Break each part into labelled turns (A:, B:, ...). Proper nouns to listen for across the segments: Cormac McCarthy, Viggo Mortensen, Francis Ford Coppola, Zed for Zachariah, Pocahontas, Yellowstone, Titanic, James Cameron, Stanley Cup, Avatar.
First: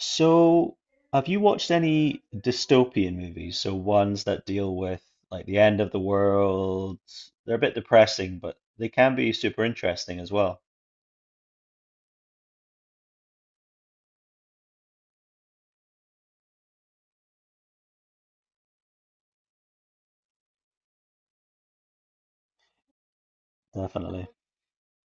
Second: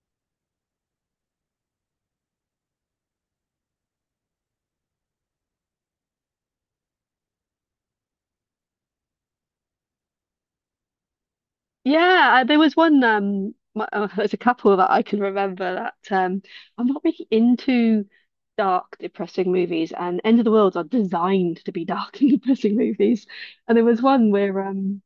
A: So, have you watched any dystopian movies? So ones that deal with like the end of the world. They're a bit depressing, but they can be super interesting as well.
B: Yeah, there was one. There's a couple that I can remember that I'm not really into dark, depressing movies, and End of the Worlds are designed to be dark and depressing movies. And there was
A: Definitely.
B: one where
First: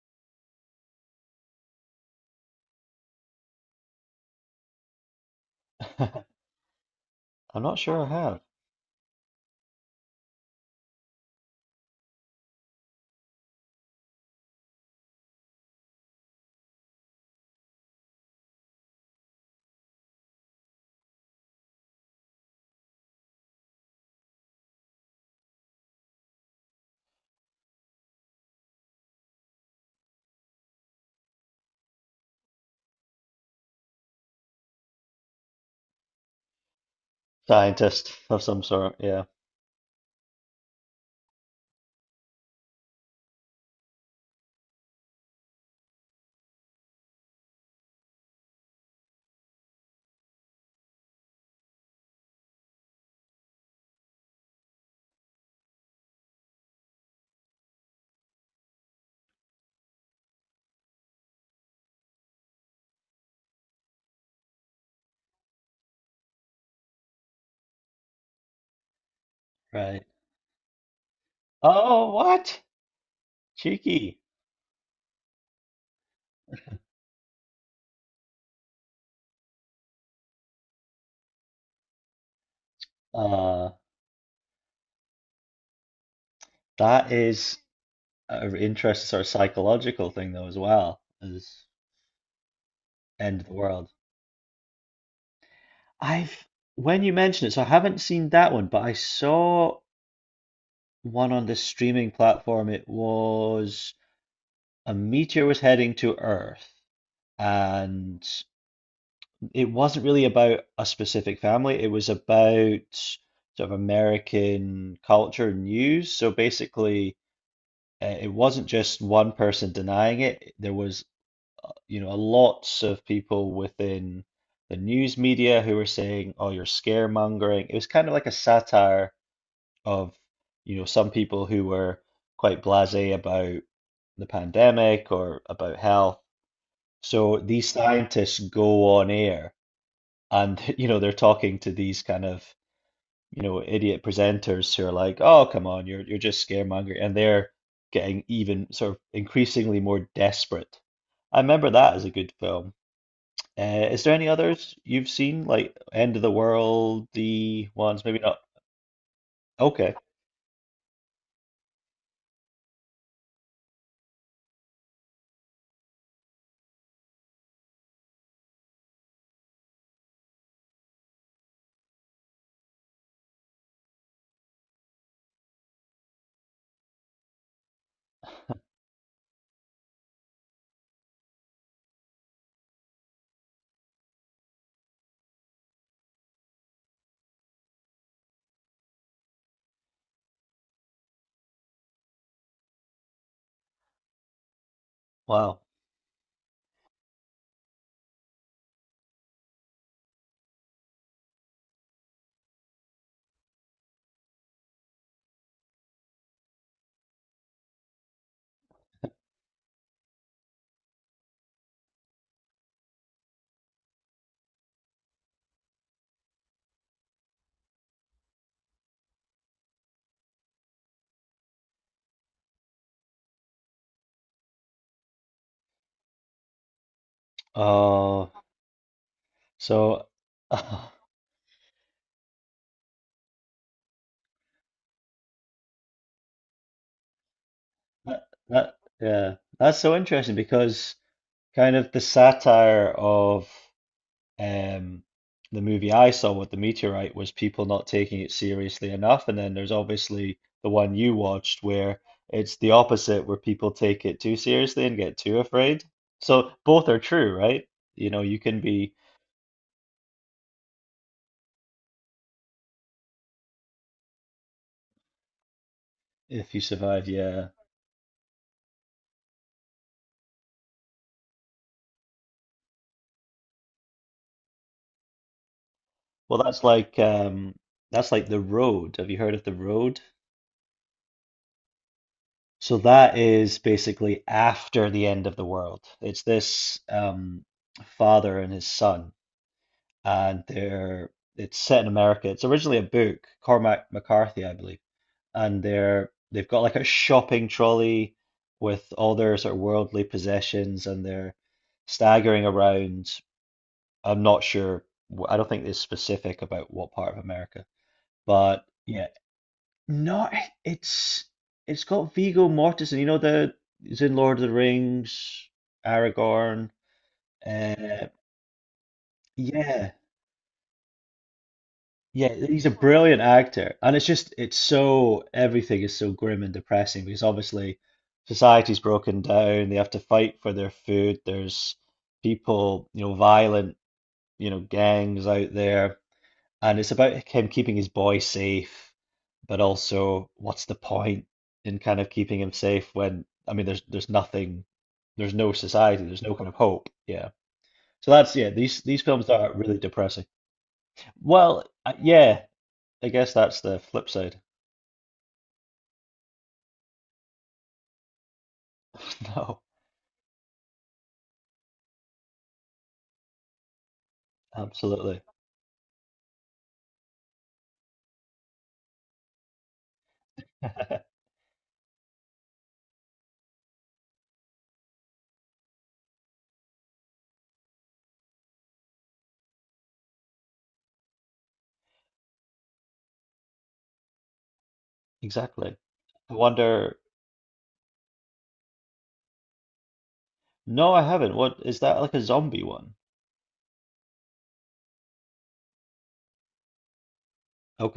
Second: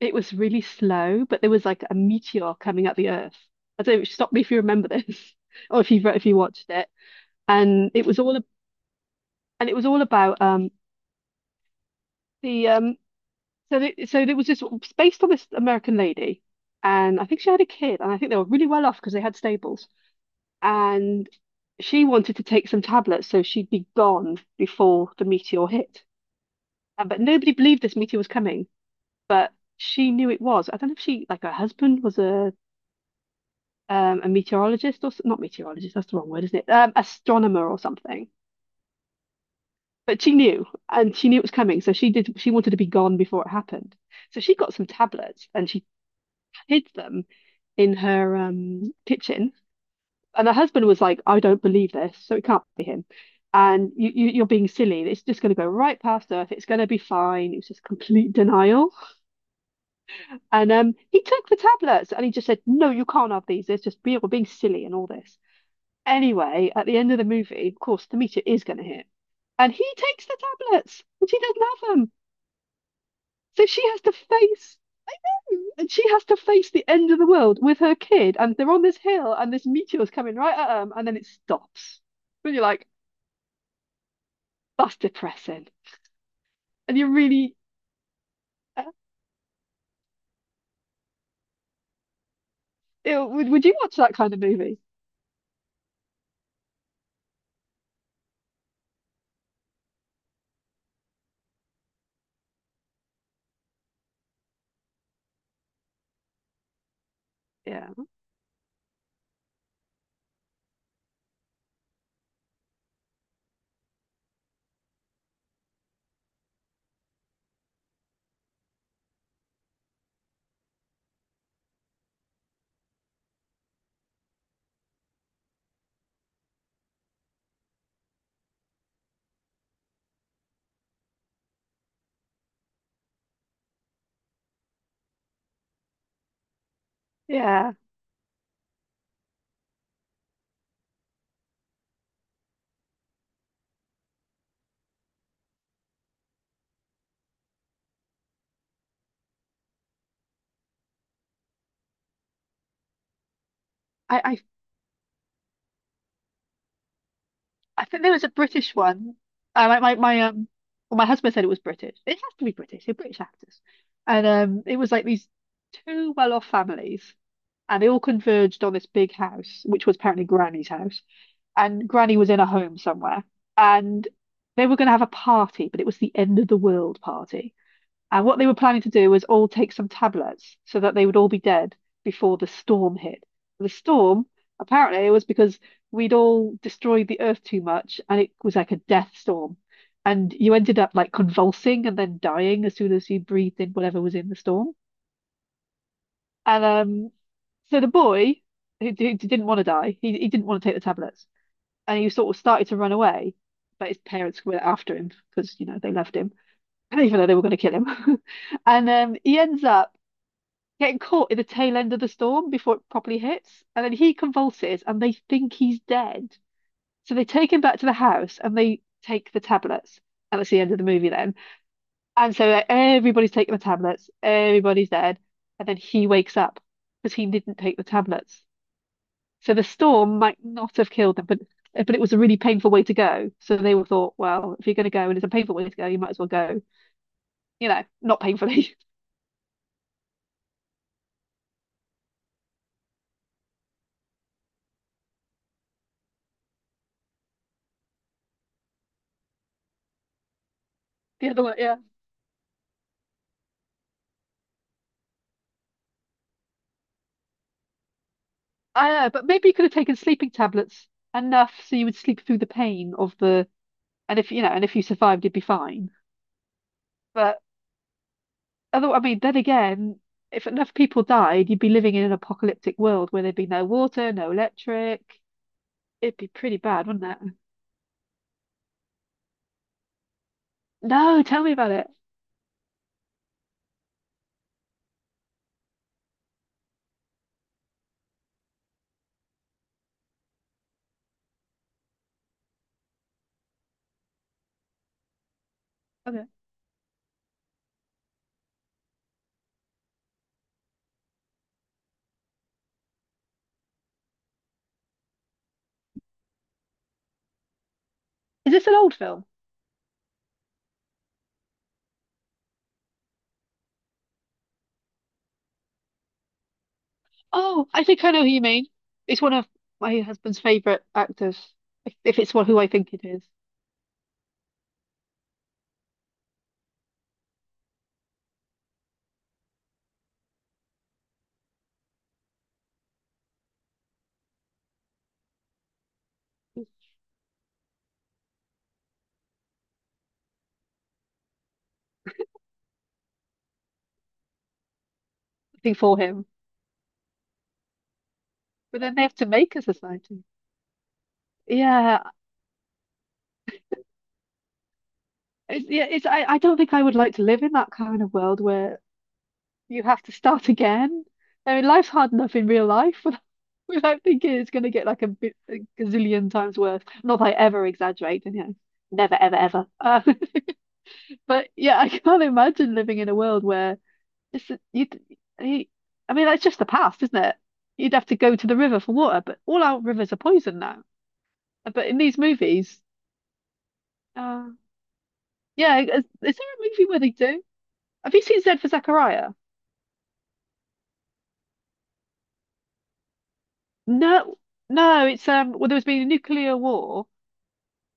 B: it was really slow, but there was like a meteor coming at the Earth. I don't know, stop me if you remember this, or if you
A: I'm
B: if you watched it.
A: not
B: And
A: sure
B: it
A: I
B: was all
A: have.
B: a- and it was all about the so there was this. It's based on this American lady, and I think she had a kid, and I think they were really well off because they had stables. And she wanted to take some tablets so she'd be gone before the meteor hit. But nobody believed this meteor was coming, but she knew it was. I don't know if she like her husband was a meteorologist or not meteorologist. That's the wrong word, isn't it? Astronomer or
A: Scientist
B: something.
A: of some sort, yeah.
B: But she knew, and she knew it was coming, so she did. She wanted to be gone before it happened. So she got some tablets, and she hid them in her kitchen. And her husband was like, "I don't believe this, so it can't be him. And you're being silly. It's just going to go right past Earth. It's going to be fine." It was just complete denial. And he took the tablets and he just said, "No, you can't have these. We're being silly and all this." Anyway, at the end of the movie, of course, the meteor is going to hit, and he
A: Right.
B: takes the tablets, and she doesn't have them.
A: Oh, what?
B: So she has to
A: Cheeky.
B: face And she has to face the end of the world with her kid, and they're on this hill, and this meteor's coming right at them, and then it stops. And you're like,
A: Uh,
B: that's depressing. And you're
A: that
B: really,
A: is an
B: uh,
A: interesting sort of psychological thing though as well as end of the
B: would you
A: world.
B: watch that kind of movie?
A: I've when you mention it, so I haven't seen that one, but I saw one on the streaming platform. It was A meteor was heading to Earth,
B: Yeah,
A: and it wasn't really about a specific family. It was about sort of American culture and news. So basically, it wasn't just one person denying it. There was, lots of people within the news media who were saying, "Oh, you're scaremongering." It was kind of like a satire of, some people who were quite blasé about the pandemic or about health. So these
B: yeah.
A: scientists go on air and they're talking to these kind of idiot presenters who are like, "Oh, come on, you're just scaremongering," and they're getting even sort of increasingly more desperate. I remember that as a good film. Is there
B: I,
A: any
B: I,
A: others you've seen like End of the World, the
B: I think
A: ones
B: there
A: maybe
B: was a
A: not?
B: British one. Uh, my,
A: Okay,
B: my, my, um, well, my husband said it was British. It has to be British. They're British actors, and it was like these two well-off families, and they all converged on this big house, which was apparently Granny's house. And Granny was in a home somewhere, and they were going to have a party, but it was the end of the world party. And what they were planning to do was all take some tablets so that they would all be dead before the storm hit. The storm, apparently, it was because we'd all destroyed the earth too much, and it was like a death storm. And you ended up like convulsing and then dying as soon as you breathed in whatever was in the storm.
A: wow.
B: And so the boy who didn't want to die, he didn't want to take the tablets and he sort of started to run away, but his parents were after him because you know they loved him, even though they were going to kill him. And he ends up getting caught in the tail end of the storm before it properly hits, and then he convulses, and they think he's dead. So they take him back to the house, and they take the tablets, and that's the end of the movie then. And so everybody's taking the tablets, everybody's dead, and then he wakes up because he didn't take the
A: Oh,
B: tablets. So the
A: so
B: storm might not have killed them, but it was a really painful way to go. So they were thought, well, if you're going to go and it's a painful way to go, you might as well go, you know, not
A: that that
B: painfully.
A: yeah, that's so interesting because, kind of, the satire of um, the movie I saw with the meteorite was people not taking it seriously enough. And then there's obviously the one you
B: The other way,
A: watched
B: yeah.
A: where it's the opposite, where people take it too seriously and get too afraid. So both are true, right? You know, you can
B: I
A: be
B: know, but maybe you could have taken sleeping tablets enough so you would sleep through the pain of the, and if you know, and if you survived, you'd be fine.
A: if you survive,
B: But
A: yeah.
B: other, I mean, then again, if enough people died, you'd be living in an apocalyptic world where there'd be no water, no electric. It'd be
A: Well,
B: pretty
A: that's
B: bad,
A: like
B: wouldn't it?
A: The Road. Have you heard of The Road?
B: No, tell me about it.
A: So that is basically after the end of the world. It's this father and his son, and they're it's set in America. It's originally a book, Cormac McCarthy, I believe, and they're
B: Okay.
A: they've got like a shopping trolley with all their sort of worldly possessions, and they're staggering around. I'm not sure. I don't think it's specific about what part of America,
B: Is
A: but
B: this an old
A: yeah,
B: film?
A: not it's it's got Viggo Mortensen. You know the he's in Lord of the Rings, Aragorn.
B: Oh, I think
A: Uh,
B: I know who you mean. It's one of
A: yeah.
B: my husband's favorite actors, if
A: Yeah,
B: it's one who
A: he's
B: I
A: a
B: think it
A: brilliant
B: is.
A: actor, and it's so everything is so grim and depressing because obviously society's broken down. They have to fight for their food. There's people, violent, gangs out there,
B: There's
A: and it's about him keeping his boy safe, but also what's the point in kind of keeping him safe when I mean there's nothing, there's no
B: nothing for
A: society, there's
B: him.
A: no kind of hope. Yeah. So that's yeah, these
B: But then
A: these
B: they have to
A: films are
B: make a
A: really depressing.
B: society.
A: Well,
B: Yeah,
A: yeah. I guess that's the flip side.
B: yeah. It's I don't think I would like to live in that kind of world where
A: No,
B: you have to start again. I mean, life's hard enough in real life without thinking it's going to get like
A: absolutely.
B: a gazillion times worse. Not that I ever exaggerate, and you know, never, ever, ever. But yeah, I can't imagine living in a world where It's you, you. I mean, that's just the past, isn't it? You'd have to go to the river for water, but all our rivers are poisoned now. But in these movies, uh,
A: Exactly.
B: yeah, is there
A: I
B: a movie
A: wonder.
B: where they do? Have you seen Zed for Zachariah?
A: No, I haven't. What is that like a zombie one?
B: No, no. It's. Well, there was been a nuclear war,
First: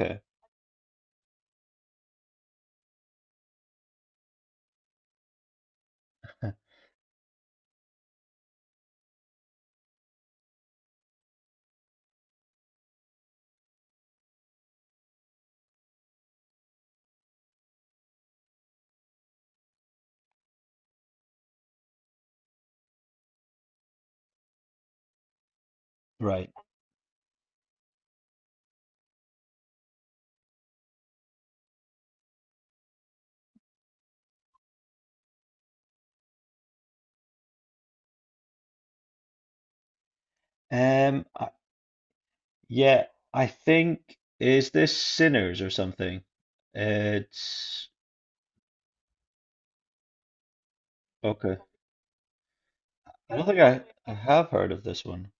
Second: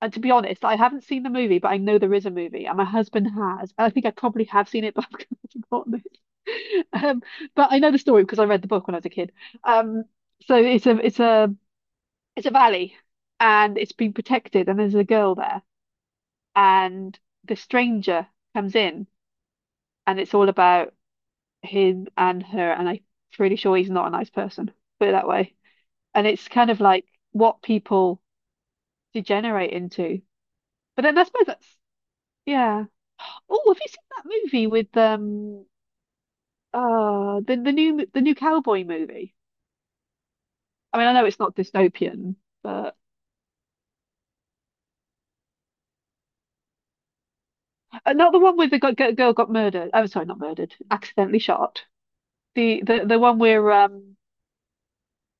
B: and to be honest, I haven't seen the movie, but I know there is a movie, and my husband has. And I think I probably have seen it, but I've forgotten it. Um, but I know the story because I read the book when I was a kid. Um, so it's a valley and it's been protected and there's a girl there and the stranger comes in and it's all about him and her and I'm pretty sure he's not a nice person, put it that way. And it's
A: Right.
B: kind of like what people degenerate into. But then I suppose that's yeah. Oh, have you seen that movie with the new cowboy movie? I mean, I
A: Um,
B: know it's
A: I,
B: not dystopian, but
A: yeah, I think, is this Sinners or something? It's
B: not the one with the girl got murdered. Oh, sorry, not murdered, accidentally
A: okay.
B: shot. The
A: I
B: one
A: don't think
B: where
A: I have heard of this one.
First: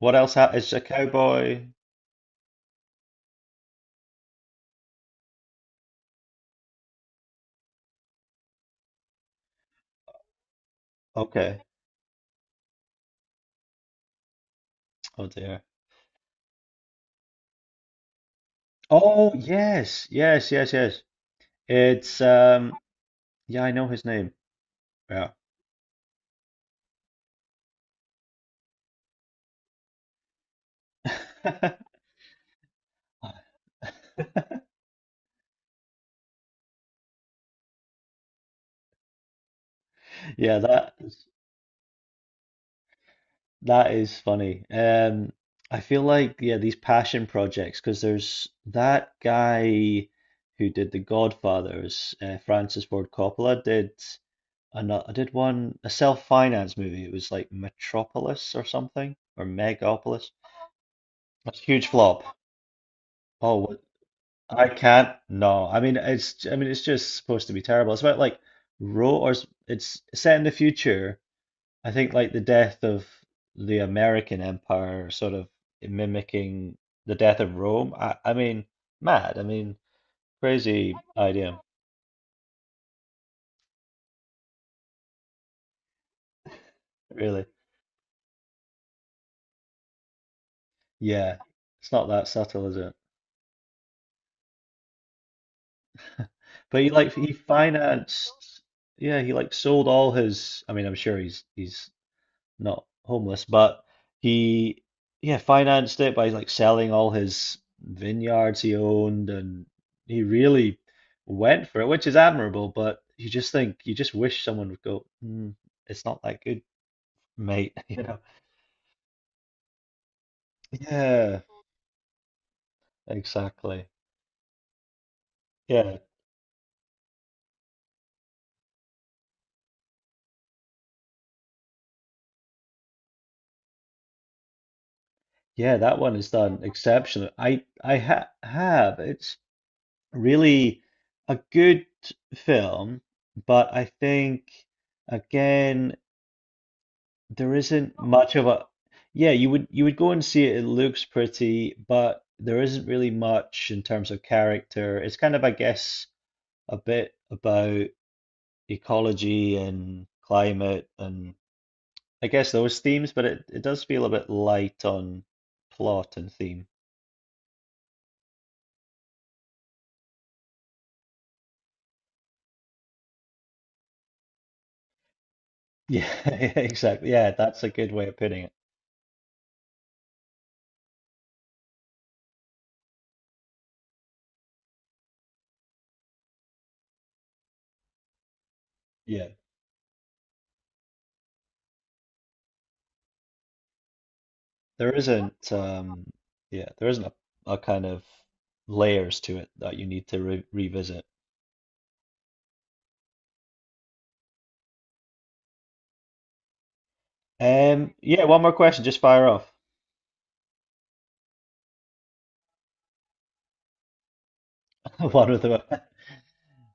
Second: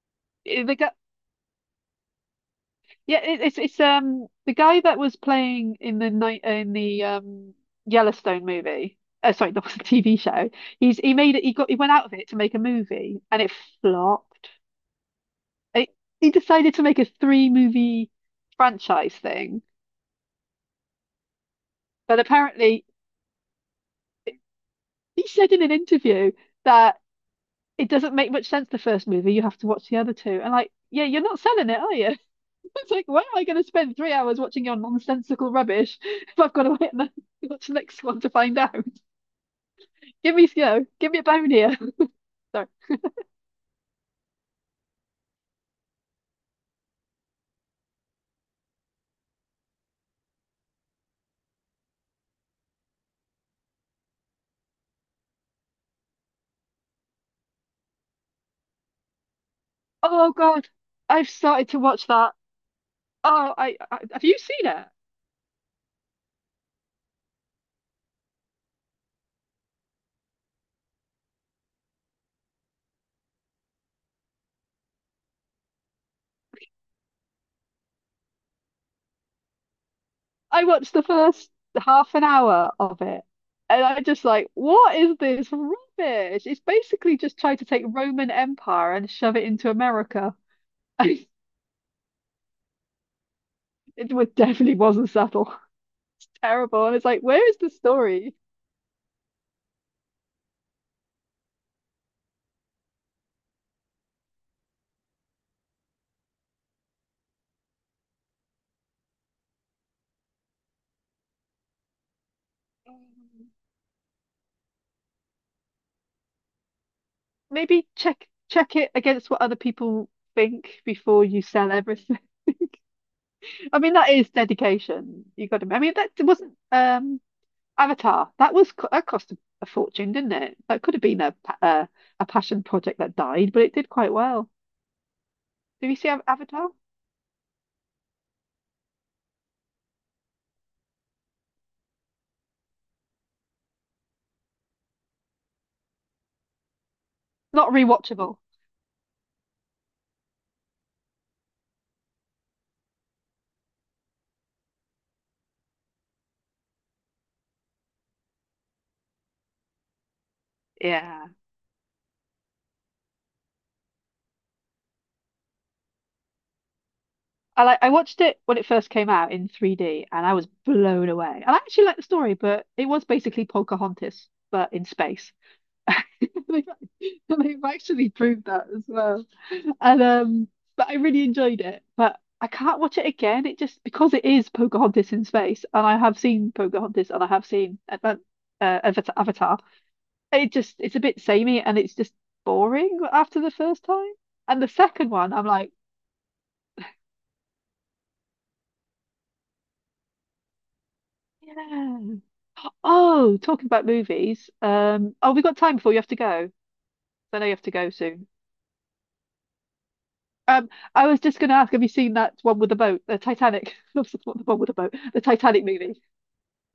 A: What else? Ha
B: eh,
A: It's
B: the
A: a
B: guy
A: cowboy.
B: yeah it, it's the guy that was playing in the night in the Yellowstone movie. Sorry, not the TV show. He's he made it. He
A: Okay.
B: got he went out of it to make a movie, and it flopped.
A: Oh dear.
B: It, he decided to make a three movie franchise
A: Oh
B: thing,
A: yes, yes, yes, yes.
B: but
A: It's
B: apparently
A: yeah, I know his name.
B: he
A: Yeah.
B: said in an interview that it doesn't make much sense. The first movie, you have to watch the other two, and like yeah, you're not selling it, are you? It's like, why am I going to spend 3 hours watching your nonsensical rubbish if I've got to wait and watch the next one to find out? Give me,
A: Yeah,
B: you know,
A: that
B: give me a bone here. Sorry.
A: that is funny. I feel like, yeah, these passion projects, because there's that guy who did The Godfathers, Francis Ford Coppola, did another. I did one, a self-finance movie. It was like Metropolis or something, or Megapolis.
B: Oh God, I've
A: It's a
B: started to
A: huge
B: watch
A: flop.
B: that. Oh,
A: Oh,
B: I have you seen
A: I
B: it?
A: can't. No, I mean it's just supposed to be terrible. It's about like it's set in the future, I think, like the death of the American Empire, sort of mimicking the death of Rome. I mean, mad. I mean,
B: I watched
A: crazy
B: the first
A: idea,
B: half an hour of it, and I'm just like, what is this rubbish? It's basically just
A: really.
B: trying to take Roman Empire and shove it into America.
A: Yeah, it's not that subtle, is it?
B: It definitely wasn't subtle.
A: But
B: Terrible.
A: he,
B: And it's
A: like,
B: like,
A: he
B: where is the story?
A: financed. Yeah, he like sold all his. I mean, I'm sure he's not homeless, but he, yeah, financed it by like selling all his vineyards he owned, and he really went for it, which is admirable. But you just think, you just wish someone would go, "Mm, it's not that good, mate."
B: Maybe
A: You know?
B: check it against what other people think before
A: Yeah,
B: you sell everything. I
A: exactly.
B: mean, that is dedication. You got to. I mean,
A: Yeah,
B: that wasn't Avatar. That was that cost a fortune, didn't it? That could have been a passion project that died, but it did quite well.
A: yeah,
B: Did you
A: that
B: see
A: one is done
B: Avatar?
A: exceptionally. I ha have it's really a good film, but I think, again, there
B: Not
A: isn't much
B: rewatchable.
A: of a, yeah, you would go and see it, it looks pretty, but there isn't really much in terms of character. It's kind of, I guess, a bit about ecology and climate,
B: Yeah.
A: and I guess those themes, but it does feel a bit light on plot and theme.
B: I watched it when it first came out in 3D and I was blown away. And I actually liked the story, but it was basically Pocahontas, but in space.
A: Yeah, yeah,
B: They've
A: exactly. Yeah, that's
B: they've
A: a good way
B: actually
A: of putting
B: proved
A: it.
B: that as well. And but I really enjoyed it. But I can't watch it again. It just because it is Pocahontas in space, and I have seen Pocahontas, and I have seen
A: Yeah.
B: Avatar. It just it's a bit samey, and it's just boring after the first time. And the
A: There
B: second one, I'm
A: isn't
B: like,
A: yeah, there isn't a kind of layers to it that you need to re revisit.
B: yeah. Oh, talking about movies. Oh, we got time before you have to go. I know you have to go
A: Yeah,
B: soon.
A: one more question, just fire off.
B: Um, I was just going to ask, have you seen that one with the boat, the Titanic? Not the one with the boat, the
A: One of them.
B: Titanic movie.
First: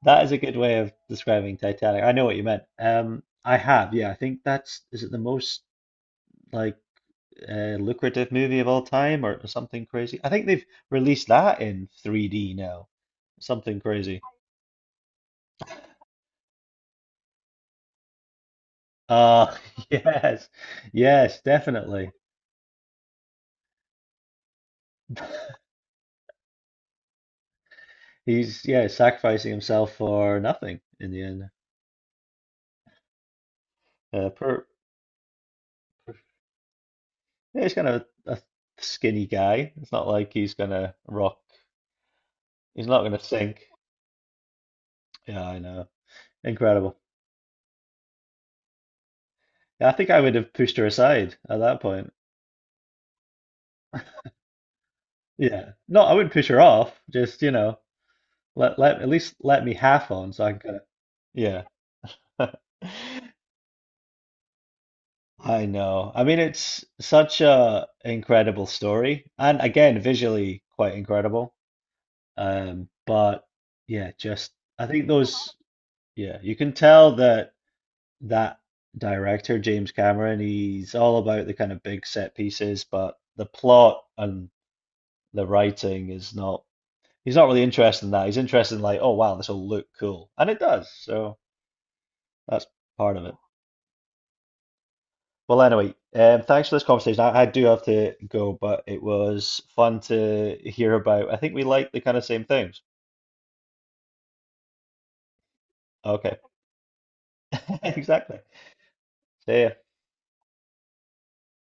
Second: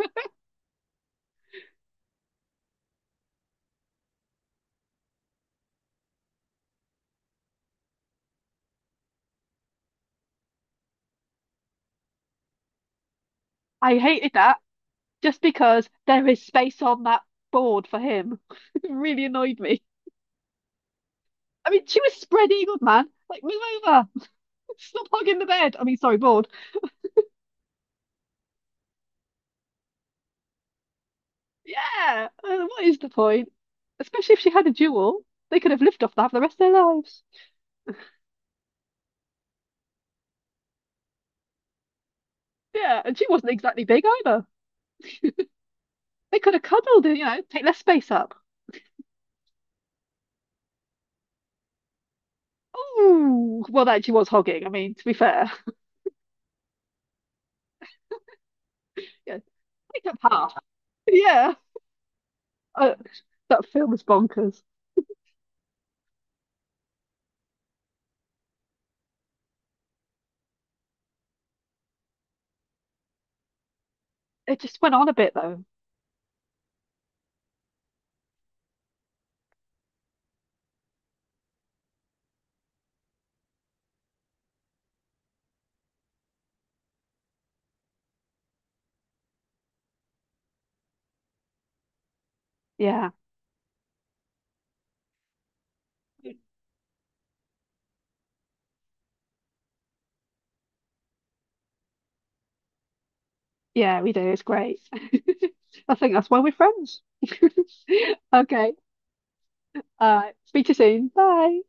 A: That is a good way of describing Titanic. I know what you meant. I have, yeah. I think that's, is it the most, like, lucrative movie of all time or something crazy? I think they've released that in 3D now. Something
B: I
A: crazy.
B: hated that. Just because there is space on that board for him. It really
A: Uh
B: annoyed me.
A: yes. Yes,
B: I mean, she
A: definitely.
B: was spread eagled, man. Like, move over. Stop hogging the bed. I mean, sorry, board.
A: He's, yeah, sacrificing himself for nothing in the end.
B: Yeah. What is the point?
A: Uh,
B: Especially if she
A: per,
B: had a jewel, they could have lived off that for the rest of their lives.
A: yeah, he's kind of a skinny guy. It's not like he's gonna rock. He's not
B: Yeah,
A: going to
B: and she wasn't
A: sink.
B: exactly big either.
A: Yeah, I know.
B: They could have
A: Incredible.
B: cuddled and, you know, take less space up.
A: Yeah, I think I would have pushed her aside at that point.
B: Ooh, well, that she was hogging. I mean, to be fair,
A: Yeah. No, I wouldn't push her off. Just, let at least
B: yeah,
A: let me
B: take
A: half
B: up
A: on so I
B: half.
A: can kind of,
B: Yeah,
A: yeah.
B: uh, that film is bonkers.
A: I know. I mean, it's such a incredible story, and again, visually quite incredible. But yeah, just,
B: It just
A: I
B: went
A: think
B: on a bit
A: those,
B: though.
A: yeah, you can tell that that director, James Cameron, he's all about the kind of big set pieces, but the plot and the writing is not, he's not really interested in that. He's interested in like, "Oh wow, this will look cool." And it does. So that's
B: Yeah,
A: part of it. Well, anyway, thanks for this conversation. I do have to go, but it was fun to hear about. I think we like the kind of same things.
B: yeah, we do. It's great. I think that's
A: Okay,
B: why we're friends.
A: exactly.
B: Okay.
A: See ya.
B: Speak to you soon. Bye.